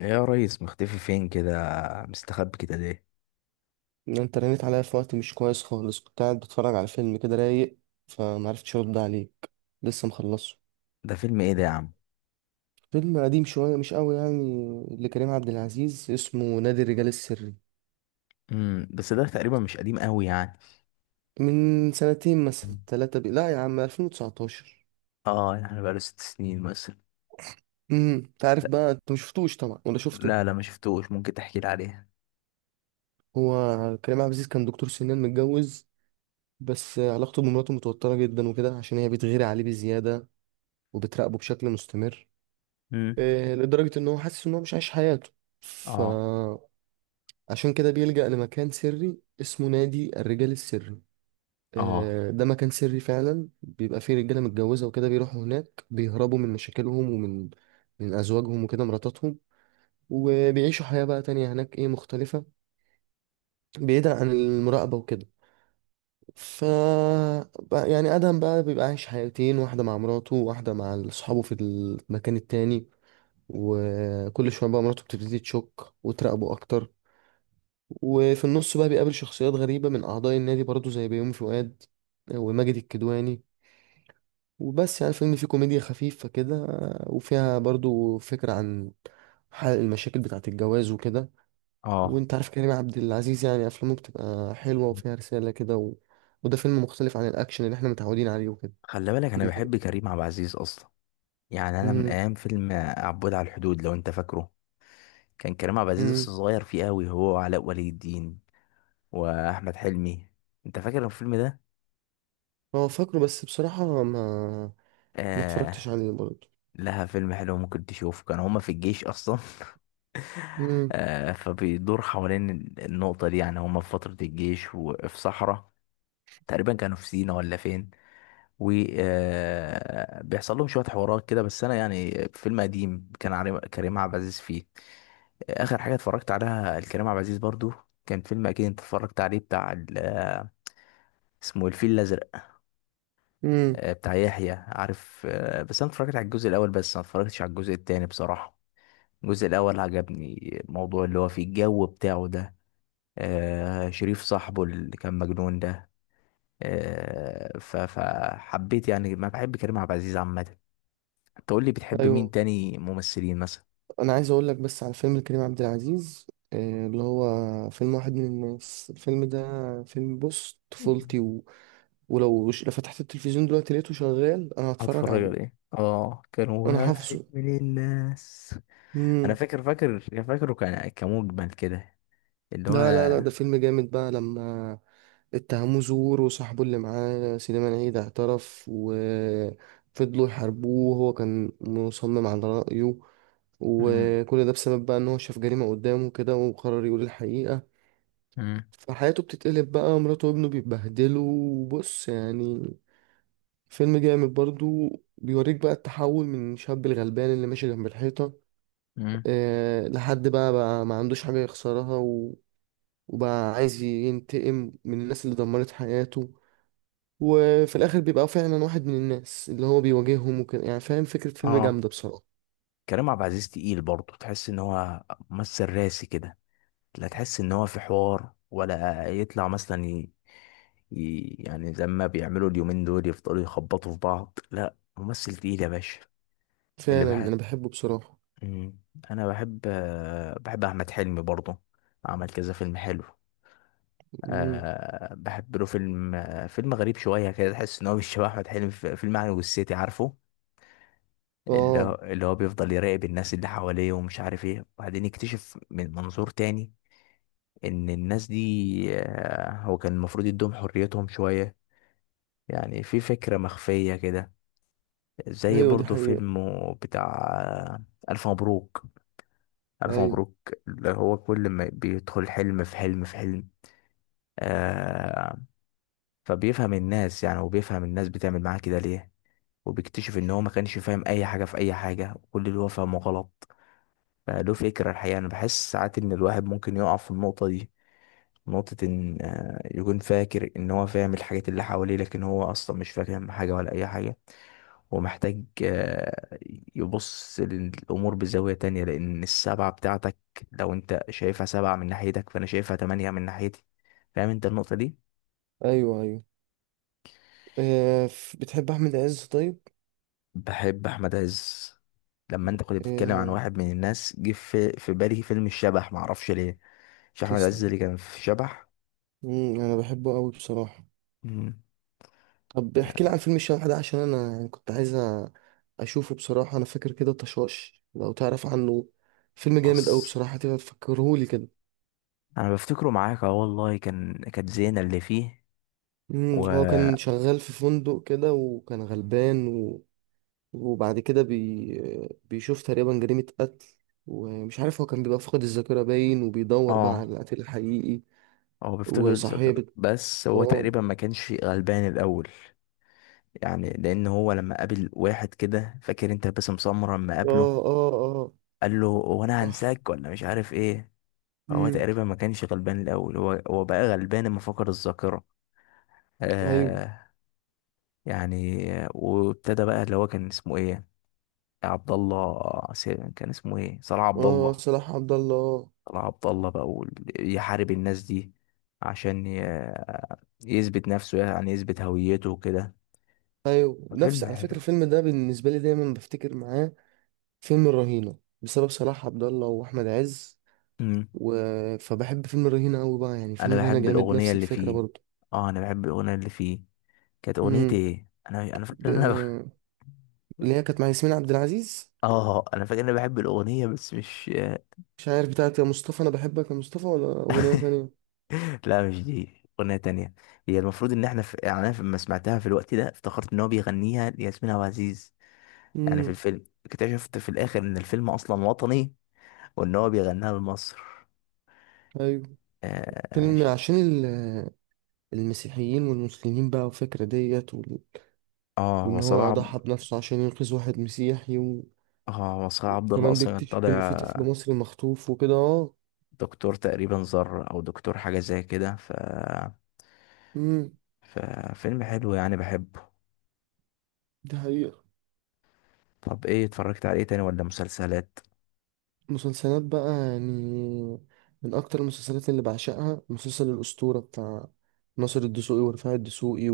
إيه يا ريس، مختفي فين كده؟ مستخبي كده ليه؟ ان انت رنيت عليا في وقت مش كويس خالص، كنت قاعد بتفرج على فيلم كده رايق، فمعرفتش ارد عليك. لسه مخلصه. ده فيلم ايه ده يا عم؟ فيلم قديم شوية مش قوي يعني، لكريم عبد العزيز، اسمه نادي الرجال السري. بس ده تقريبا مش قديم قوي يعني. من سنتين مثلا مم. ثلاثة، لا يا عم، 2019. اه، يعني بقاله 6 سنين مثلا. انت عارف لا، بقى، انت مشفتوش طبعا ولا شفته؟ لا، لا، ما شفتوش. ممكن تحكي لي عليه؟ هو كريم عبد العزيز كان دكتور سنان متجوز. بس علاقته بمراته متوترة جدا وكده، عشان هي بتغير عليه بزيادة وبتراقبه بشكل مستمر. مم. إيه، لدرجة ان هو حاسس ان هو مش عايش حياته. ف اه. عشان كده بيلجأ لمكان سري اسمه نادي الرجال السري. اه. آه، ده مكان سري فعلا، بيبقى فيه رجالة متجوزة وكده، بيروحوا هناك بيهربوا من مشاكلهم ومن أزواجهم وكده مراتاتهم. وبيعيشوا حياة بقى تانية هناك، إيه، مختلفة. بعيدا عن المراقبة وكده. ف يعني آدم بقى بيبقى عايش حياتين، واحدة مع مراته وواحدة مع أصحابه في المكان التاني. وكل شوية بقى مراته بتبتدي تشك وتراقبه أكتر. وفي النص بقى بيقابل شخصيات غريبة من أعضاء النادي برضه، زي بيومي فؤاد، آه، وماجد الكدواني. وبس يعني الفيلم فيه كوميديا خفيفة كده، آه، وفيها برضه فكرة عن حل المشاكل بتاعة الجواز وكده. اه. وانت عارف كريم عبد العزيز، يعني أفلامه بتبقى حلوة وفيها رسالة كده وده فيلم مختلف عن الأكشن اللي احنا متعودين عليه وكده. خلي بالك، انا من كريم. بحب كريم عبد العزيز اصلا. يعني انا من مم. ايام فيلم عبود على الحدود، لو انت فاكره. كان كريم عبد العزيز لسه مم. صغير فيه قوي، هو وعلاء ولي الدين واحمد حلمي. انت فاكر الفيلم ده؟ هو فاكره بس بصراحة ما اتفرجتش آه. عليه برضه. لها فيلم حلو ممكن تشوف، كان هما في الجيش اصلا. مم. فبيدور حوالين النقطة دي. يعني هما في فترة الجيش، وفي صحراء تقريبا كانوا في سينا ولا فين. وبيحصل لهم شوية حوارات كده. بس أنا يعني فيلم قديم كان كريم عبد العزيز فيه. آخر حاجة اتفرجت عليها الكريم عبد العزيز برضو كان فيلم أكيد أنت اتفرجت عليه، بتاع اسمه إيه، الفيل الأزرق. مم. بتاع يحيى عارف. بس أنا اتفرجت على الجزء الأول بس، ما اتفرجتش على الجزء التاني بصراحة. الجزء الأول عجبني، الموضوع اللي هو فيه الجو بتاعه ده. شريف صاحبه اللي كان مجنون ده. فحبيت يعني، ما بحب كريم عبد العزيز عامة. تقول لي بتحب مين أيوه. تاني ممثلين مثلا؟ انا عايز اقول لك بس على فيلم كريم عبد العزيز، آه، اللي هو فيلم واحد من الناس، الفيلم ده. فيلم بص طفولتي ولو لو فتحت التلفزيون دلوقتي لقيته شغال انا هتفرج هتفرج على عليه. ايه؟ اه، كان انا واحد حافظه. من الناس. أنا امم فاكر فاكره، كان كمجمل كده، اللي هو. لا، لا، لا، ده فيلم جامد بقى لما اتهموه زور، وصاحبه اللي معاه سليمان عيد اعترف، وفضلوا يحاربوه وهو كان مصمم على رأيه. مم. وكل ده بسبب بقى ان هو شاف جريمة قدامه كده وقرر يقول الحقيقة. مم. فحياته بتتقلب بقى، مراته وابنه بيتبهدلوا، وبص يعني فيلم جامد برضو. بيوريك بقى التحول من شاب الغلبان اللي ماشي جنب الحيطة. مم. أه لحد بقى ما عندوش حاجة يخسرها وبقى عايز ينتقم من الناس اللي دمرت حياته. وفي الآخر بيبقى فعلا واحد من الناس اللي هو بيواجههم وكده، يعني فاهم، فكرة فيلم اه، جامدة بصراحة. كريم عبد العزيز تقيل برضه، تحس إن هو ممثل راسي كده. لا تحس ان هو في حوار، ولا يطلع مثلا يعني زي ما بيعملوا اليومين دول يفضلوا يخبطوا في بعض. لا، ممثل تقيل يا باشا. اللي فعلا بحب. أنا بحبه بصراحة. مم. انا بحب، بحب احمد حلمي برضه. عمل كذا فيلم حلو. مم. أه، بحب له فيلم، فيلم غريب شويه كده، تحس ان هو مش شبه احمد حلمي، في فيلم عن والسيتي عارفه. اللي هو اه. اللي هو بيفضل يراقب الناس اللي حواليه، ومش عارف ايه، وبعدين يكتشف من منظور تاني ان الناس دي، هو كان المفروض يدوم حريتهم شوية. يعني في فكرة مخفية كده. زي أيوة دي برضو حقيقة. فيلم بتاع، ألف مبروك. ألف أيوة. مبروك، اللي هو كل ما بيدخل حلم في حلم في حلم. آه فبيفهم الناس يعني، وبيفهم الناس بتعمل معاه كده ليه. وبيكتشف ان هو ما كانش فاهم اي حاجة في اي حاجة، وكل اللي هو فاهمه غلط. فله فكرة الحقيقة، انا بحس ساعات ان الواحد ممكن يقع في النقطة دي، نقطة إن يكون فاكر إن هو فاهم الحاجات اللي حواليه، لكن هو أصلا مش فاهم حاجة ولا أي حاجة. هو محتاج يبص للأمور بزاوية تانية. لأن السبعة بتاعتك، لو أنت شايفها سبعة من ناحيتك، فأنا شايفها تمانية من ناحيتي. فاهم أنت النقطة دي؟ أيوه، أيوه. آه، بتحب أحمد عز طيب؟ بحب أحمد عز. لما أنت كنت بتتكلم عن آه. واحد من الناس، جه في بالي فيلم الشبح، معرفش ليه. مش أحمد عز تسلم. اللي كان في شبح؟ مم، انا بحبه قوي بصراحه. مم. طب احكي لي عن فيلم الشبح ده، عشان انا يعني كنت عايز اشوفه بصراحه. انا فاكر كده طشاش لو تعرف عنه، فيلم جامد قوي بص، بصراحه، تبقى تفكرهولي كده. انا بفتكره معاك، اه والله، كانت زينة اللي فيه. مم، و هو كان شغال في فندق كده وكان غلبان وبعد كده بيشوف تقريبا جريمه قتل. ومش عارف، هو كان بيبقى فاقد الذاكره باين، وبيدور بقى اه على القتيل الحقيقي. هو بيفتكر الذكر، وصاحبه. بس هو اه. تقريبا ما كانش غلبان الاول. يعني لان هو لما قابل واحد كده، فاكر انت باسم سمرة، لما اه. قابله اه. اه. قال له هو انا صح. هنساك ولا مش عارف ايه. فهو مم، تقريبا ما كانش غلبان الاول، هو بقى غلبان لما فقد الذاكره. ايوه. آه. يعني، وابتدى بقى اللي هو كان اسمه ايه، عبد الله، كان اسمه ايه، صلاح عبد اه، الله. صلاح عبد الله. صلاح عبد الله بقى يحارب الناس دي، عشان يثبت نفسه، يعني يثبت هويته وكده. ايوه، نفس، الفيلم على حلو. فكره الفيلم ده بالنسبه لي دايما بفتكر معاه فيلم الرهينه، بسبب صلاح عبد الله واحمد عز امم و... فبحب فيلم الرهينه قوي بقى، يعني فيلم انا الرهينه بحب جامد الاغنيه نفس اللي الفكره فيه. برضو. اه، انا بحب الاغنيه اللي فيه. كانت اغنيه امم ايه؟ انا ب... فاكر ان انا. اللي هي كانت مع ياسمين عبد العزيز. اه، انا فاكر ان انا بحب الاغنيه، بس مش. مش عارف بتاعت يا مصطفى، انا بحبك يا مصطفى، ولا اغنيه تانية. لا، مش دي، اغنيه تانية. هي المفروض ان احنا يعني انا لما سمعتها في الوقت ده افتكرت ان هو بيغنيها لياسمين عبد العزيز. يعني في امم الفيلم اكتشفت في الاخر ان الفيلم اصلا وطني، وان هو بيغنيها لمصر. ايوه. اه فيلم ش- عشان المسيحيين والمسلمين بقى والفكره ديت اه وان وصلاح هو عب- ضحى بنفسه عشان ينقذ واحد مسيحي. اه، وصلاح عبد الله كمان اصلا كان بيكتشف إن في طالع طفل مصري مخطوف وكده. اه. دكتور تقريبا، زر او دكتور حاجه زي كده. امم ففيلم حلو يعني، بحبه. دي حقيقة. طب، ايه اتفرجت عليه تاني ولا مسلسلات؟ مسلسلات بقى يعني، من أكتر المسلسلات اللي بعشقها مسلسل الأسطورة، بتاع ناصر الدسوقي ورفاعي الدسوقي.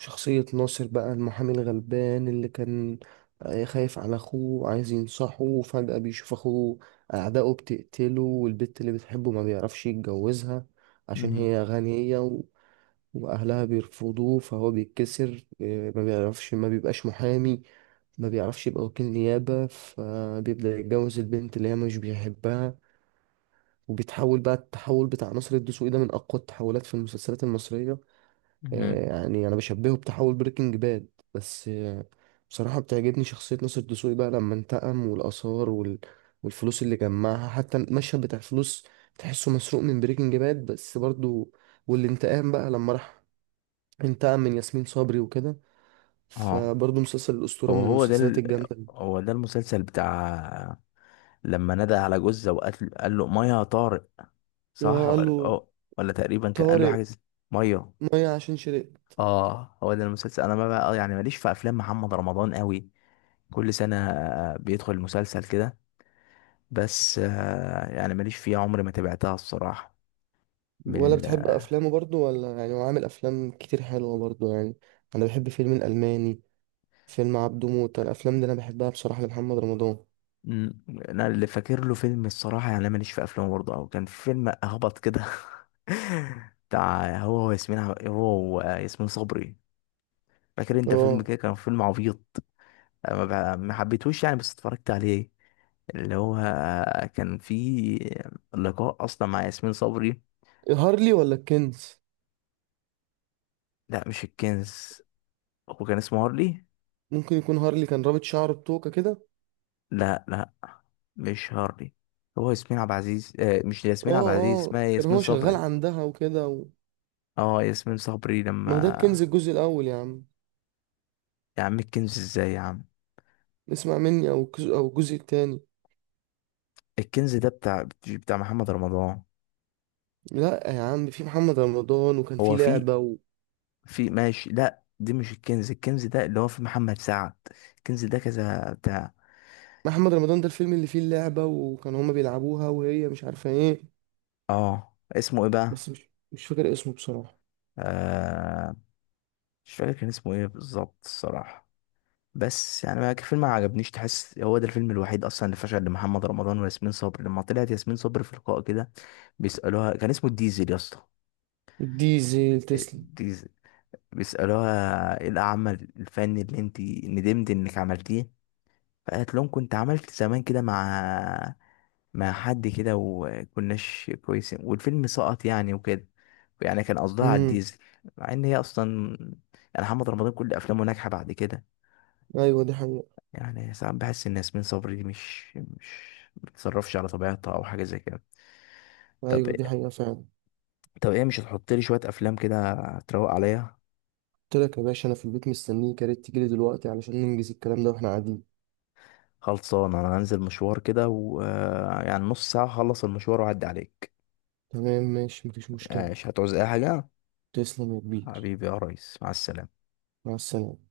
وشخصية ناصر بقى المحامي الغلبان اللي كان، آه، خايف على أخوه وعايز ينصحه، وفجأة بيشوف أخوه أعدائه بتقتله، والبت اللي بتحبه ما بيعرفش يتجوزها عشان مم. هي غنية. واهلها بيرفضوه فهو بيتكسر، إيه، ما بيعرفش، ما بيبقاش محامي، ما بيعرفش يبقى وكيل نيابة، فبيبدأ يتجوز البنت اللي هي مش بيحبها. وبيتحول بقى، التحول بتاع ناصر الدسوقي ده من اقوى التحولات في المسلسلات المصرية. مهم. إيه، يعني انا بشبهه بتحول بريكنج باد، بس إيه، بصراحة بتعجبني شخصية ناصر الدسوقي بقى لما انتقم، والآثار والفلوس اللي جمعها، حتى المشهد بتاع الفلوس تحسه مسروق من بريكنج باد بس برضو. والانتقام بقى لما راح انتقم من ياسمين صبري وكده. اه، فبرضه مسلسل الأسطورة هو من هو ده المسلسلات ال... الجامدة. هو ده المسلسل بتاع، لما نادى على جوزة وقال، قال له ميه يا طارق، صح اه، قال ولا له اه؟ ولا تقريبا كان قال له حاجه طارق، ميه. مية عشان شرق. اه، هو ده المسلسل. انا ما بقى يعني ماليش في افلام محمد رمضان قوي، كل سنه بيدخل مسلسل كده. بس، يعني ماليش فيه، عمري ما تابعتها الصراحه، من ولا بتحب ال... أفلامه برضه؟ ولا يعني هو عامل أفلام كتير حلوة برضه يعني. أنا بحب فيلم الألماني، فيلم عبده موتة، الأفلام دي أنا بحبها بصراحة لمحمد رمضان. مم. انا اللي فاكر له فيلم الصراحه، يعني أنا ماليش في افلام برضه، او كان في فيلم هبط كده بتاع، هو ياسمين صبري. فاكر انت فيلم اه. كده؟ كان فيلم عبيط، أنا ما حبيتهوش يعني، بس اتفرجت عليه، اللي هو كان في لقاء اصلا مع ياسمين صبري. هارلي ولا الكنز؟ لا، مش الكنز، هو كان اسمه هارلي. ممكن يكون هارلي، كان رابط شعره بتوكة كده. لا، لا، مش هارلي. هو ياسمين عبد العزيز، مش ياسمين عبد اه. العزيز، اه، اسمها كان ياسمين هو شغال صبري. عندها وكده اه، ياسمين صبري ما ده الكنز لما. الجزء الأول يا عم. يا عم الكنز ازاي يا عم؟ اسمع مني، أو الجزء، أو الجزء التاني. الكنز ده بتاع محمد رمضان. لا يا عم، في محمد رمضان وكان هو في في لعبة في ماشي. لا، دي مش الكنز، الكنز ده اللي هو في محمد سعد. الكنز ده كذا بتاع، محمد رمضان ده الفيلم اللي فيه اللعبة، وكان هما بيلعبوها وهي مش عارفة ايه. اه اسمه ايه بقى؟ بس مش فاكر اسمه بصراحة. آه مش فاكر كان اسمه ايه بالظبط الصراحة. بس يعني، ما الفيلم ما عجبنيش، تحس هو ده الفيلم الوحيد اصلا اللي فشل لمحمد رمضان وياسمين صبري. لما طلعت ياسمين صبري في لقاء كده، بيسألوها، كان اسمه الديزل يا اسطى، الديزل. تسلم. الديزل. بيسألوها ايه العمل الفني اللي انت ندمت انك عملتيه، فقالت لهم كنت عملت زمان كده مع حد كده، وكناش كويسين والفيلم سقط يعني وكده. يعني كان قصدها على امم الديزل، مع ان هي اصلا يعني محمد رمضان كل افلامه ناجحه بعد كده. ايوه دي حقيقة. يعني ساعات بحس ان ياسمين صبري دي مش بتتصرفش على طبيعتها او حاجه زي كده. طب ايوه دي حقيقة فعلا. طب ايه، مش هتحط لي شويه افلام كده تروق عليا؟ قلت لك يا باشا، انا في البيت مستنيك، يا ريت تجيلي دلوقتي علشان ننجز الكلام ده واحنا قاعدين. خلصان، انا هنزل مشوار كده، ويعني نص ساعه هخلص المشوار واعدي عليك. تمام، ماشي، مفيش آه، مشكلة. مش هتعوز اي حاجه؟ تسلم يا كبير. حبيبي يا ريس، مع السلامة. مع السلامة.